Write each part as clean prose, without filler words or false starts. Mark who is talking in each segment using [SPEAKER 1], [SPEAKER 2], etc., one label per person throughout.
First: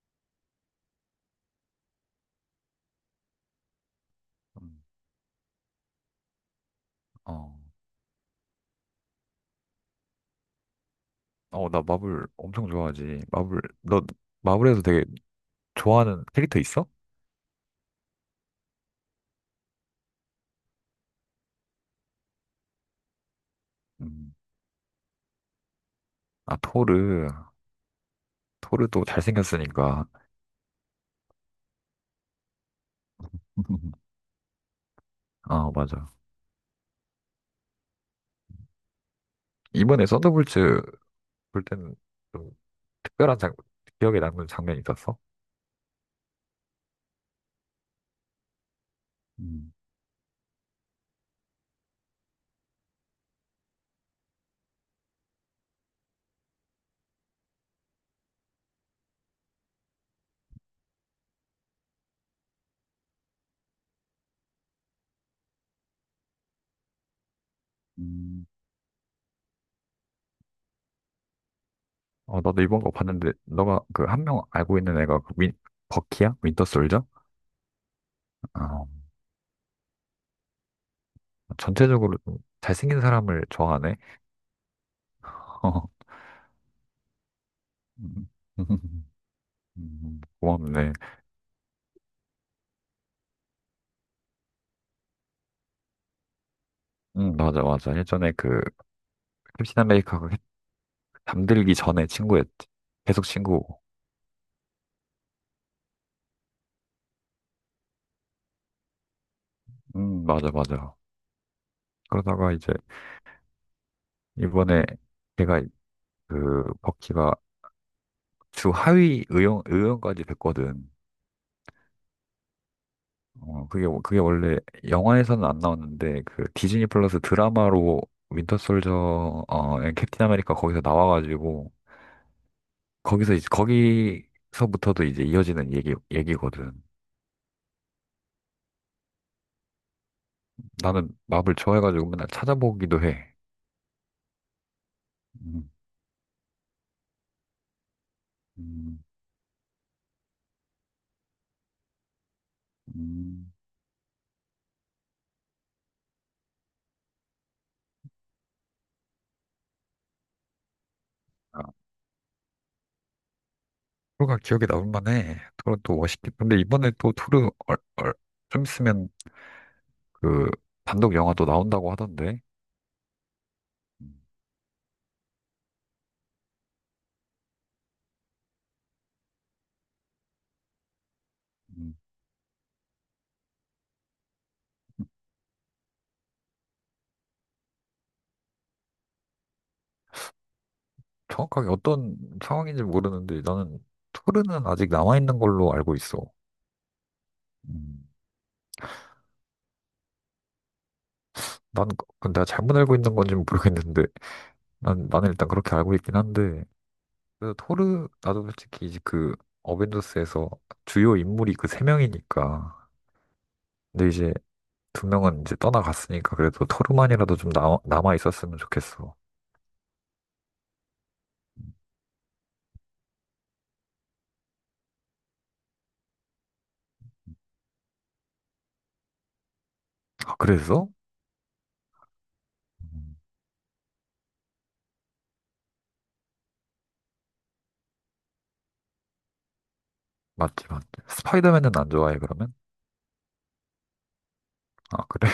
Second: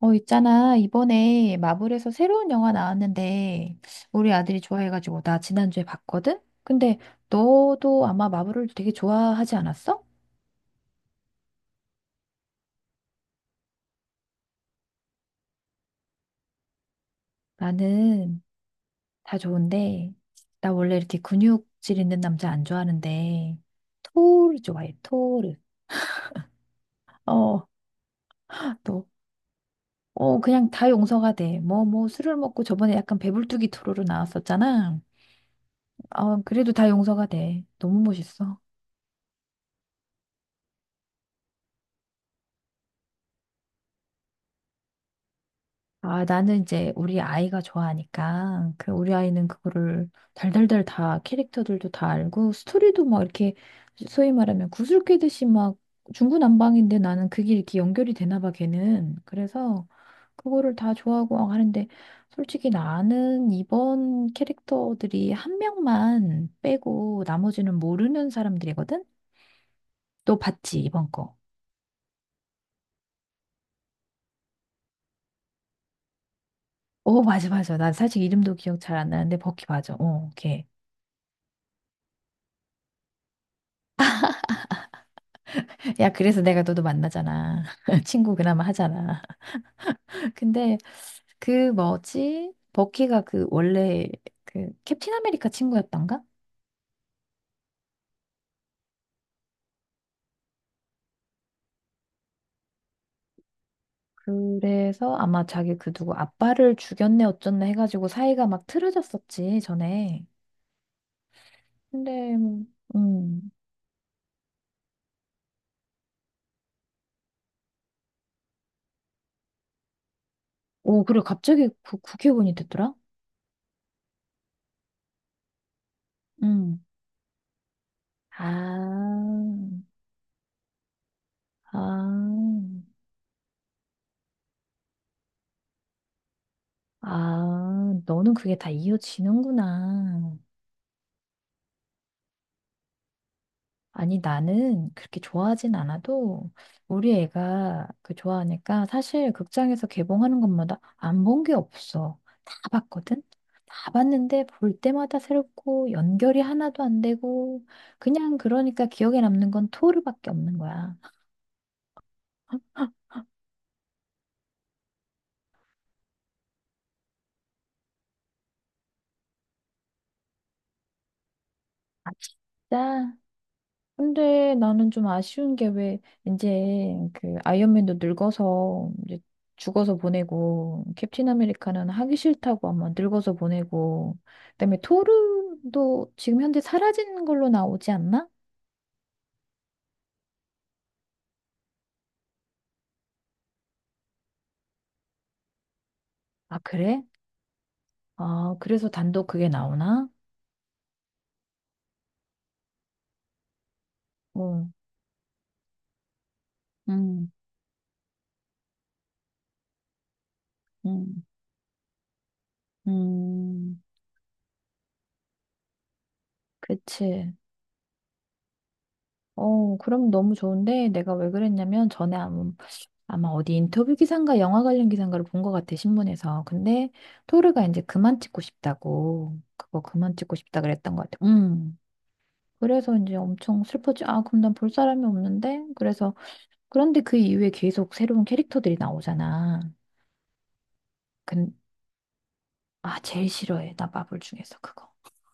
[SPEAKER 1] 있잖아. 이번에 마블에서 새로운 영화 나왔는데, 우리 아들이
[SPEAKER 2] 음,
[SPEAKER 1] 좋아해가지고, 나 지난주에 봤거든? 근데
[SPEAKER 2] 어,
[SPEAKER 1] 너도 아마 마블을 되게 좋아하지 않았어?
[SPEAKER 2] 어, 나 마블 엄청 좋아하지. 마블, 너 마블에서 되게 좋아하는 캐릭터 있어?
[SPEAKER 1] 나는 다 좋은데, 나 원래 이렇게 근육질 있는 남자 안 좋아하는데,
[SPEAKER 2] 음,
[SPEAKER 1] 토르 좋아해, 토르.
[SPEAKER 2] 아, 토르.
[SPEAKER 1] 어,
[SPEAKER 2] 토르도
[SPEAKER 1] 또.
[SPEAKER 2] 잘생겼으니까.
[SPEAKER 1] 그냥 다 용서가 돼. 술을 먹고 저번에 약간 배불뚝이 토르로 나왔었잖아.
[SPEAKER 2] 아, 맞아.
[SPEAKER 1] 그래도 다 용서가 돼. 너무 멋있어.
[SPEAKER 2] 이번에 썬더볼츠 볼 때는 좀 특별한 기억에 남는 장면이 있었어?
[SPEAKER 1] 아, 나는 이제 우리 아이가 좋아하니까, 그 우리 아이는
[SPEAKER 2] 음,
[SPEAKER 1] 그거를 달달달 다 캐릭터들도 다 알고, 스토리도 막 이렇게 소위 말하면 구슬 꿰듯이 막 중구난방인데 나는 그게 이렇게 연결이 되나 봐, 걔는. 그래서 그거를 다 좋아하고 막 하는데, 솔직히 나는 이번 캐릭터들이 한 명만 빼고 나머지는 모르는
[SPEAKER 2] 음.
[SPEAKER 1] 사람들이거든? 너 봤지, 이번 거.
[SPEAKER 2] 어, 나도 이번 거 봤는데, 너가 그 한 명 알고 있는 애가 그 버키야? 윈터 솔저?
[SPEAKER 1] 어, 맞아, 맞아. 나 사실 이름도 기억
[SPEAKER 2] 어,
[SPEAKER 1] 잘 안 나는데, 버키 맞아. 어, 걔.
[SPEAKER 2] 전체적으로 좀 잘생긴 사람을 좋아하네. 어.
[SPEAKER 1] 야, 그래서 내가 너도 만나잖아.
[SPEAKER 2] 음.
[SPEAKER 1] 친구 그나마 하잖아. 근데
[SPEAKER 2] 고맙네.
[SPEAKER 1] 그 뭐지? 버키가 그 원래 그 캡틴 아메리카 친구였던가?
[SPEAKER 2] 응, 맞아, 맞아. 예전에 그 캡틴 아메리카가 잠들기 전에 친구였지. 계속 친구고.
[SPEAKER 1] 그래서 아마 자기 그 누구 아빠를 죽였네 어쩌네 해가지고 사이가 막 틀어졌었지, 전에.
[SPEAKER 2] 맞아, 맞아.
[SPEAKER 1] 근데,
[SPEAKER 2] 그러다가 이제
[SPEAKER 1] 음.
[SPEAKER 2] 이번에 걔가 그 버키가 주 하위 의원 의원까지 됐거든.
[SPEAKER 1] 오, 그래, 갑자기 국회의원이 됐더라?
[SPEAKER 2] 어, 그게 원래 영화에서는 안 나왔는데 그
[SPEAKER 1] 음.
[SPEAKER 2] 디즈니 플러스 드라마로
[SPEAKER 1] 아,
[SPEAKER 2] 윈터 솔저 캡틴 아메리카 거기서 나와가지고
[SPEAKER 1] 아,
[SPEAKER 2] 거기서 이제 거기서부터도 이제 이어지는 얘기거든.
[SPEAKER 1] 아, 너는 그게 다 이어지는구나.
[SPEAKER 2] 나는 마블 좋아해가지고 맨날 찾아보기도 해.
[SPEAKER 1] 아니, 나는 그렇게
[SPEAKER 2] 음.
[SPEAKER 1] 좋아하진 않아도 우리 애가 그 좋아하니까
[SPEAKER 2] 음.
[SPEAKER 1] 사실 극장에서 개봉하는 것마다 안 본 게 없어. 다 봤거든?
[SPEAKER 2] 음.
[SPEAKER 1] 다 봤는데 볼 때마다 새롭고 연결이 하나도 안 되고 그냥 그러니까 기억에 남는 건 토르밖에 없는 거야.
[SPEAKER 2] 아, 토르가 기억에 남을 만해. 토르 또 멋있게. 근데 이번에 또 토르 좀 있으면 그 단독 영화도 나온다고
[SPEAKER 1] 아,
[SPEAKER 2] 하던데.
[SPEAKER 1] 진짜?
[SPEAKER 2] 음,
[SPEAKER 1] 근데 나는 좀 아쉬운 게 왜 이제 그 아이언맨도 늙어서 이제 죽어서 보내고 캡틴 아메리카는
[SPEAKER 2] 음.
[SPEAKER 1] 하기 싫다고 아마 늙어서 보내고 그다음에 토르도 지금 현재 사라진 걸로 나오지 않나?
[SPEAKER 2] 정확하게 어떤 상황인지 모르는데 나는 토르는 아직 남아있는 걸로 알고 있어.
[SPEAKER 1] 아 그래?
[SPEAKER 2] 음.
[SPEAKER 1] 아 그래서 단독 그게 나오나?
[SPEAKER 2] 난 그건 내가 잘못 알고 있는 건지 모르겠는데
[SPEAKER 1] 어,
[SPEAKER 2] 난 나는 일단 그렇게 알고 있긴 한데
[SPEAKER 1] 음,
[SPEAKER 2] 그래서 토르 나도 솔직히 이제 그 어벤져스에서 주요
[SPEAKER 1] 음,
[SPEAKER 2] 인물이 그 세 명이니까
[SPEAKER 1] 음,
[SPEAKER 2] 근데 이제 두 명은 이제 떠나갔으니까 그래도
[SPEAKER 1] 그치.
[SPEAKER 2] 토르만이라도 좀 남아 있었으면 좋겠어.
[SPEAKER 1] 어, 그럼 너무 좋은데 내가 왜 그랬냐면 전에 아마 어디 인터뷰 기사인가 영화 관련 기사인가를 본 것 같아, 신문에서. 근데 토르가 이제 그만 찍고 싶다고, 그거 그만
[SPEAKER 2] 아,
[SPEAKER 1] 찍고 싶다
[SPEAKER 2] 그래서?
[SPEAKER 1] 그랬던 것 같아. 음. 그래서 이제
[SPEAKER 2] 음,
[SPEAKER 1] 엄청 슬퍼지. 아, 그럼 난 볼 사람이 없는데? 그래서, 그런데 그 이후에 계속 새로운 캐릭터들이 나오잖아.
[SPEAKER 2] 맞지, 맞지.
[SPEAKER 1] 근,
[SPEAKER 2] 스파이더맨은 안 좋아해, 그러면?
[SPEAKER 1] 아, 제일 싫어해. 나 마블 중에서 그거.
[SPEAKER 2] 아, 그래?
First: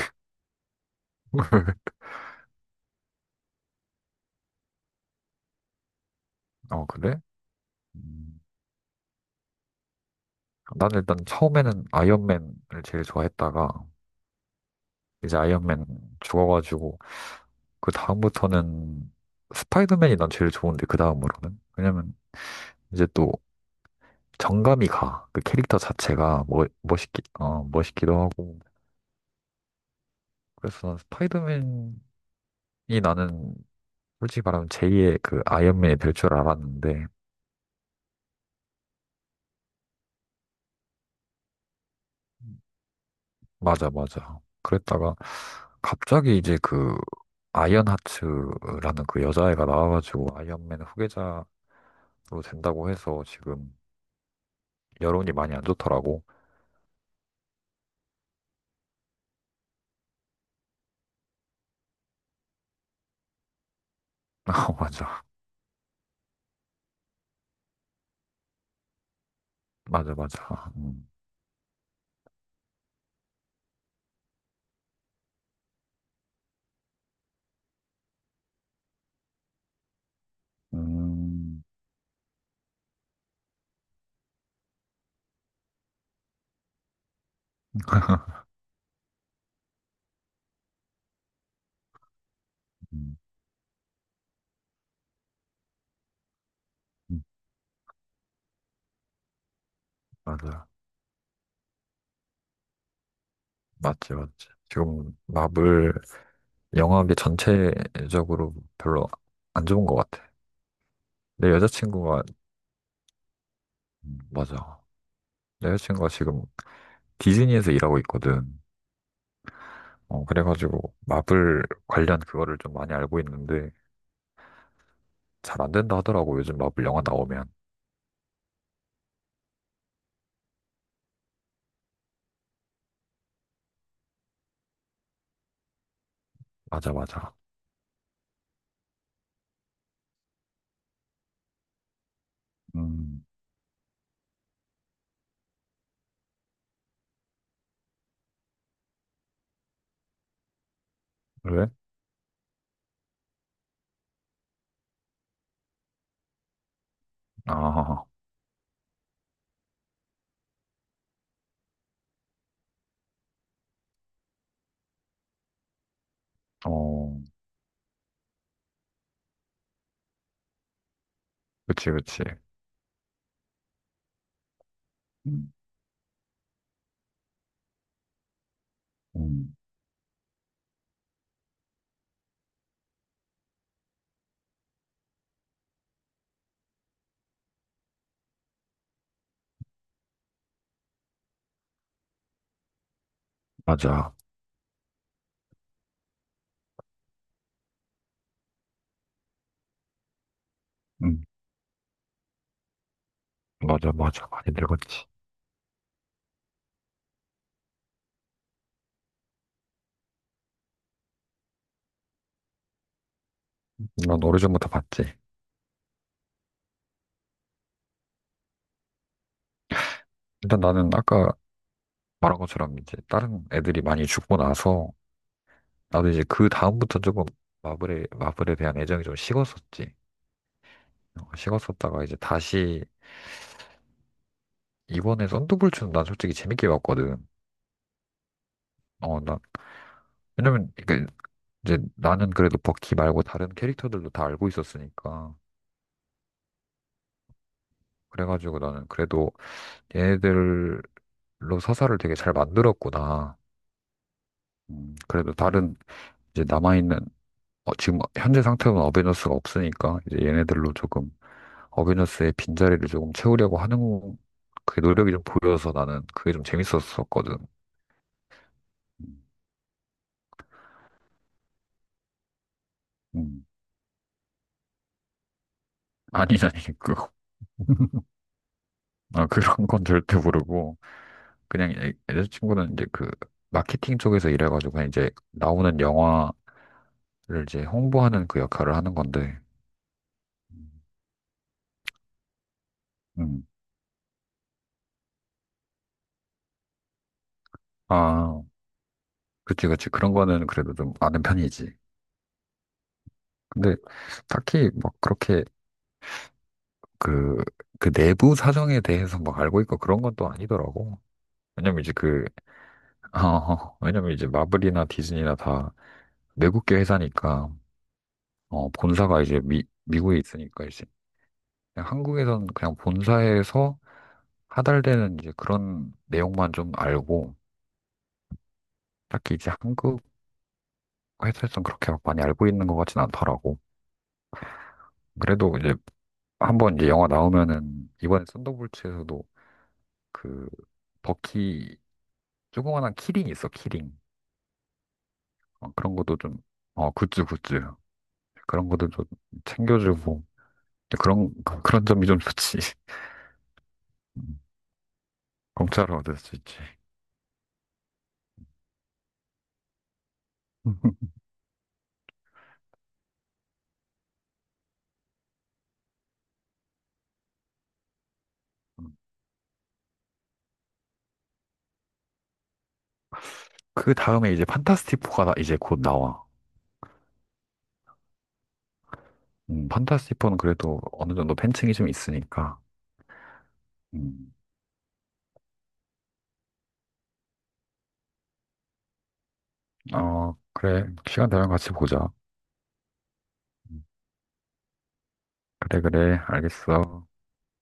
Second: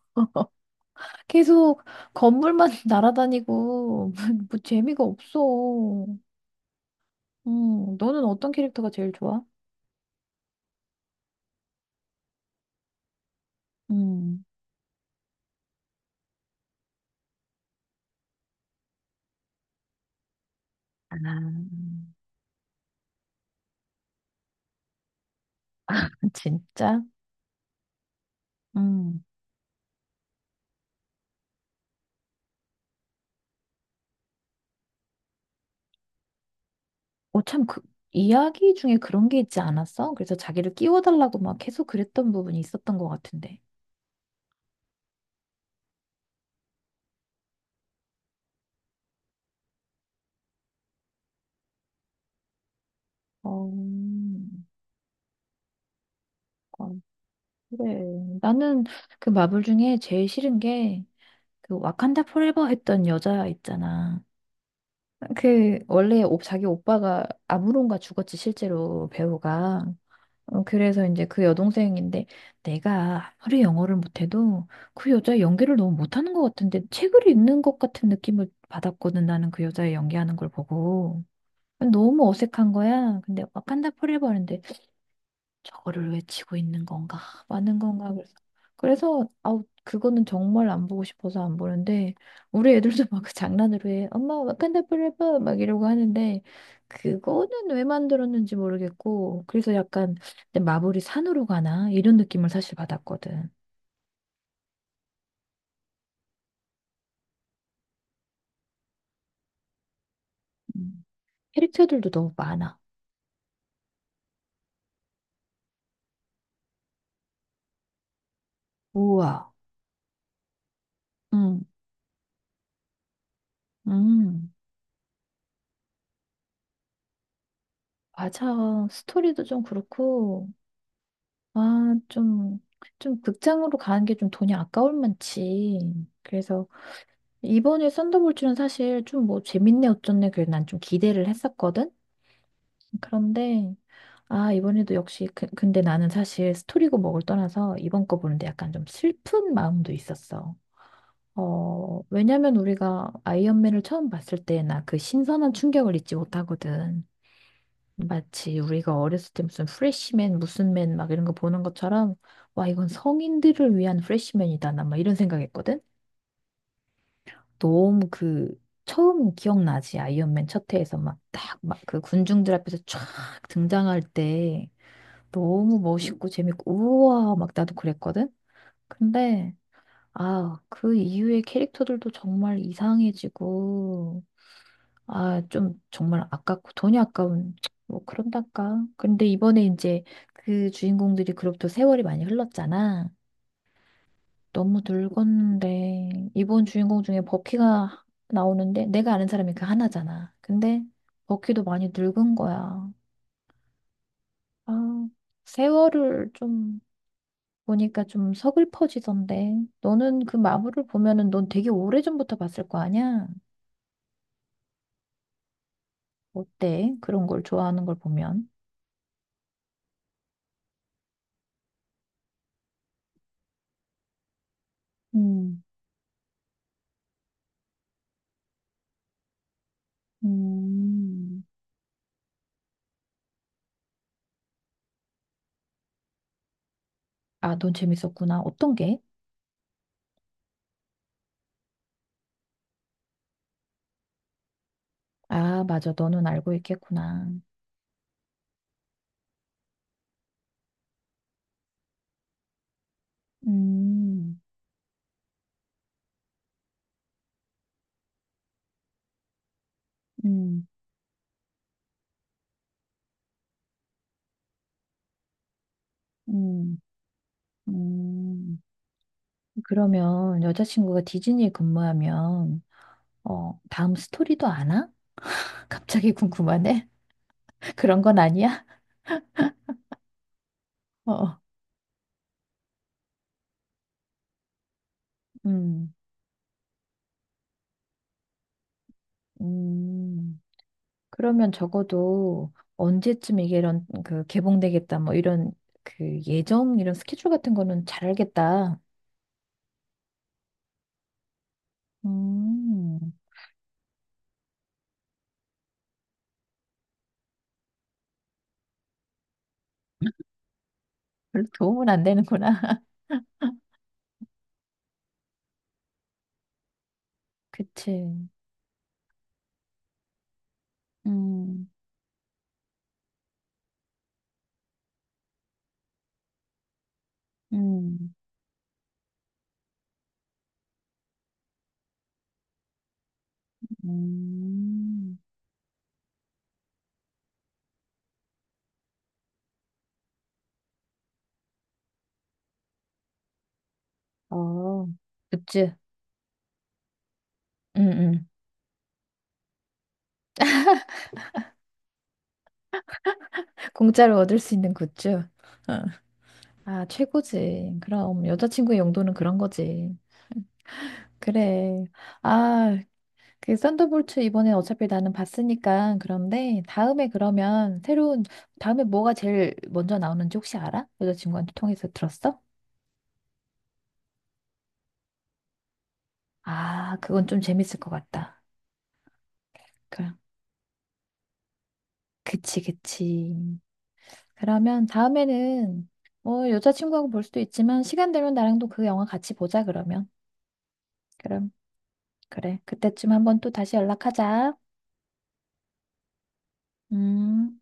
[SPEAKER 1] 계속 건물만 날아다니고, 뭐 재미가 없어.
[SPEAKER 2] 어, 그래?
[SPEAKER 1] 너는
[SPEAKER 2] 음,
[SPEAKER 1] 어떤 캐릭터가 제일 좋아?
[SPEAKER 2] 난 일단 처음에는 아이언맨을 제일 좋아했다가,
[SPEAKER 1] 음.
[SPEAKER 2] 이제 아이언맨 죽어가지고, 그 다음부터는 스파이더맨이 난 제일 좋은데, 그
[SPEAKER 1] 아,
[SPEAKER 2] 다음으로는? 왜냐면, 이제 또 정감이 가. 그 캐릭터 자체가
[SPEAKER 1] 진짜?
[SPEAKER 2] 멋있기, 멋있기도 하고.
[SPEAKER 1] 음.
[SPEAKER 2] 그래서 난 스파이더맨이 나는 솔직히 말하면 제2의 그 아이언맨이 될 줄 알았는데,
[SPEAKER 1] 어, 참, 그, 이야기 중에 그런 게 있지 않았어? 그래서 자기를 끼워달라고 막 계속 그랬던 부분이 있었던 것 같은데.
[SPEAKER 2] 맞아, 맞아. 그랬다가 갑자기 이제 그 아이언하츠라는 그 여자애가 나와가지고 아이언맨 후계자로 된다고 해서
[SPEAKER 1] 어,
[SPEAKER 2] 지금 여론이 많이 안 좋더라고.
[SPEAKER 1] 아, 그래. 나는 그 마블 중에 제일 싫은 게 그 와칸다 포레버 했던 여자 있잖아.
[SPEAKER 2] 어, 맞아,
[SPEAKER 1] 그 원래 자기 오빠가 아무론가 죽었지 실제로 배우가.
[SPEAKER 2] 맞아, 맞아.
[SPEAKER 1] 어, 그래서
[SPEAKER 2] 음.
[SPEAKER 1] 이제 그 여동생인데 내가 아무리 영어를 못해도 그 여자 연기를 너무 못하는 것 같은데 책을 읽는 것 같은 느낌을 받았거든 나는 그 여자의 연기하는 걸 보고
[SPEAKER 2] 음.
[SPEAKER 1] 너무 어색한 거야. 근데 와칸다 포레버인데 저거를 외치고 있는 건가? 맞는 건가? 그래서 아우 그거는 정말 안 보고 싶어서 안 보는데 우리 애들도
[SPEAKER 2] 음.
[SPEAKER 1] 막 그 장난으로 해. 엄마 와칸다 f 레버 막 이러고 하는데
[SPEAKER 2] 음.
[SPEAKER 1] 그거는 왜 만들었는지 모르겠고 그래서 약간 근데
[SPEAKER 2] 맞아,
[SPEAKER 1] 마블이 산으로 가나 이런 느낌을 사실 받았거든.
[SPEAKER 2] 맞지, 맞지. 지금 마블 영화계 전체적으로 별로 안 좋은 것 같아.
[SPEAKER 1] 음.
[SPEAKER 2] 내
[SPEAKER 1] 캐릭터들도
[SPEAKER 2] 여자친구가
[SPEAKER 1] 너무 많아.
[SPEAKER 2] 맞아. 내 여자친구가 지금 디즈니에서 일하고 있거든.
[SPEAKER 1] 우와.
[SPEAKER 2] 어, 그래가지고 마블
[SPEAKER 1] 음.
[SPEAKER 2] 관련 그거를 좀 많이 알고 있는데
[SPEAKER 1] 음.
[SPEAKER 2] 잘 안 된다 하더라고. 요즘 마블 영화 나오면.
[SPEAKER 1] 맞아. 스토리도 좀 그렇고 아, 좀, 좀 극장으로 가는 게 좀 돈이 아까울 만치. 그래서
[SPEAKER 2] 맞아, 맞아.
[SPEAKER 1] 이번에 썬더볼츠는 사실 좀 뭐 재밌네 어쩌네 그래 난 좀 기대를 했었거든.
[SPEAKER 2] 음,
[SPEAKER 1] 그런데 아, 이번에도 역시 그, 근데 나는 사실 스토리고 뭐를 떠나서 이번 거 보는데 약간 좀 슬픈 마음도 있었어.
[SPEAKER 2] 왜?
[SPEAKER 1] 어, 왜냐면 우리가 아이언맨을 처음 봤을 때 나 그 신선한 충격을 잊지 못하거든.
[SPEAKER 2] 아,
[SPEAKER 1] 마치 우리가 어렸을 때 무슨 프레시맨 무슨 맨 막 이런 거 보는 것처럼 와 이건 성인들을 위한 프레시맨이다 나 막 이런 생각했거든.
[SPEAKER 2] 어,
[SPEAKER 1] 너무 그 처음 기억나지 아이언맨 첫 회에서 막 딱 막
[SPEAKER 2] 그치,
[SPEAKER 1] 그
[SPEAKER 2] 그치.
[SPEAKER 1] 군중들 앞에서 촥 등장할 때
[SPEAKER 2] 음,
[SPEAKER 1] 너무 멋있고 재밌고 우와 막 나도 그랬거든. 근데
[SPEAKER 2] 음,
[SPEAKER 1] 아 그 이후의 캐릭터들도 정말 이상해지고 아, 좀 정말 아깝고 돈이 아까운 뭐 그런달까. 근데 이번에 이제 그 주인공들이 그로부터 세월이 많이 흘렀잖아.
[SPEAKER 2] 맞아.
[SPEAKER 1] 너무 늙었는데 이번 주인공 중에 버키가 나오는데 내가 아는 사람이 그 하나잖아. 근데
[SPEAKER 2] 음,
[SPEAKER 1] 버키도 많이 늙은 거야.
[SPEAKER 2] 맞아, 맞아. 많이
[SPEAKER 1] 아,
[SPEAKER 2] 늙었지.
[SPEAKER 1] 세월을 좀 보니까 좀 서글퍼지던데. 너는 그 마블을 보면은 넌 되게 오래전부터 봤을 거 아니야?
[SPEAKER 2] 난 오래전부터 봤지.
[SPEAKER 1] 어때? 그런 걸 좋아하는 걸 보면.
[SPEAKER 2] 일단 나는 아까 말한 것처럼 이제 다른 애들이 많이 죽고 나서
[SPEAKER 1] 음,
[SPEAKER 2] 나도 이제 그 다음부터 조금 마블에 대한 애정이 좀 식었었지. 어,
[SPEAKER 1] 음.
[SPEAKER 2] 식었었다가 이제 다시 이번에 썬더볼츠는 난 솔직히 재밌게 봤거든.
[SPEAKER 1] 아, 넌 재밌었구나. 어떤 게?
[SPEAKER 2] 어, 왜냐면, 이게 이제 나는 그래도 버키 말고 다른 캐릭터들도 다 알고 있었으니까.
[SPEAKER 1] 아, 맞아. 너는 알고 있겠구나.
[SPEAKER 2] 그래가지고 나는 그래도 얘네들로 서사를 되게 잘 만들었구나.
[SPEAKER 1] 음,
[SPEAKER 2] 그래도 다른 이제 남아있는, 지금 현재 상태로는 어벤져스가 없으니까 이제
[SPEAKER 1] 음,
[SPEAKER 2] 얘네들로 조금 어벤져스의 빈자리를 조금 채우려고 하는 그 노력이 좀 보여서 나는 그게 좀
[SPEAKER 1] 음,
[SPEAKER 2] 재밌었었거든.
[SPEAKER 1] 음.
[SPEAKER 2] 음.
[SPEAKER 1] 그러면 여자친구가 디즈니에 근무하면,
[SPEAKER 2] 음.
[SPEAKER 1] 어, 다음 스토리도 아나? 갑자기
[SPEAKER 2] 아니, 아니,
[SPEAKER 1] 궁금하네.
[SPEAKER 2] 그거.
[SPEAKER 1] 그런 건 아니야?
[SPEAKER 2] 아, 그런 건 절대 모르고,
[SPEAKER 1] 어, 어.
[SPEAKER 2] 그냥 여자친구는 이제 그 마케팅 쪽에서 일해가지고, 그냥 이제 나오는
[SPEAKER 1] 음,
[SPEAKER 2] 영화를 이제 홍보하는 그 역할을 하는 건데,
[SPEAKER 1] 음.
[SPEAKER 2] 음.
[SPEAKER 1] 그러면 적어도 언제쯤
[SPEAKER 2] 음.
[SPEAKER 1] 이게 이런, 그, 개봉되겠다, 뭐, 이런, 그, 예정, 이런 스케줄 같은 거는 잘
[SPEAKER 2] 아,
[SPEAKER 1] 알겠다.
[SPEAKER 2] 그치, 그치. 그런 거는 그래도 좀 아는 편이지.
[SPEAKER 1] 음,
[SPEAKER 2] 근데 딱히 막 그렇게 그, 그 내부 사정에 대해서 막 알고 있고 그런 건 또 아니더라고.
[SPEAKER 1] 별로
[SPEAKER 2] 왜냐면
[SPEAKER 1] 도움은
[SPEAKER 2] 이제
[SPEAKER 1] 안
[SPEAKER 2] 그,
[SPEAKER 1] 되는구나.
[SPEAKER 2] 왜냐면 이제 마블이나 디즈니나 다 외국계 회사니까,
[SPEAKER 1] 그치.
[SPEAKER 2] 어, 본사가 이제 미, 미국에 있으니까
[SPEAKER 1] 음,
[SPEAKER 2] 그냥 한국에서는 그냥 본사에서 하달되는 이제 그런 내용만 좀 알고
[SPEAKER 1] 음,
[SPEAKER 2] 딱히 이제 한국 회사에서는 그렇게 막 많이 알고 있는 것 같진 않더라고.
[SPEAKER 1] 음.
[SPEAKER 2] 그래도 이제 한번 이제 영화 나오면은 이번에 썬더볼츠에서도 그 버키 조그만한 키링 있어 키링.
[SPEAKER 1] 어,
[SPEAKER 2] 어,
[SPEAKER 1] 굿즈.
[SPEAKER 2] 그런 것도 좀 굿즈 굿즈
[SPEAKER 1] 음, 음.
[SPEAKER 2] 그런 것도 좀 챙겨주고 그런 그런 점이 좀 좋지.
[SPEAKER 1] 공짜로 얻을
[SPEAKER 2] 음,
[SPEAKER 1] 수 있는 굿즈.
[SPEAKER 2] 공짜로 얻을 수 있지.
[SPEAKER 1] 아, 최고지. 그럼 여자친구의 용도는 그런 거지. 그래. 아, 그 썬더볼트 이번에 어차피 나는 봤으니까 그런데 다음에 그러면 새로운 다음에 뭐가 제일 먼저 나오는지 혹시 알아? 여자친구한테 통해서 들었어?
[SPEAKER 2] 그 다음에 이제 판타스틱 4가 이제 곧 나와.
[SPEAKER 1] 아, 그건 좀 재밌을 것 같다. 그,
[SPEAKER 2] 판타스티포는 그래도 어느 정도 팬층이 좀 있으니까.
[SPEAKER 1] 그치, 그치.
[SPEAKER 2] 음,
[SPEAKER 1] 그러면 다음에는 뭐 여자친구하고 볼 수도 있지만 시간 되면 나랑도 그 영화 같이 보자 그러면.
[SPEAKER 2] 어, 그래. 시간 되면
[SPEAKER 1] 그럼
[SPEAKER 2] 같이 보자.
[SPEAKER 1] 그래. 그때쯤 한번 또 다시
[SPEAKER 2] 음,
[SPEAKER 1] 연락하자.
[SPEAKER 2] 그래, 그래. 알겠어.
[SPEAKER 1] 음.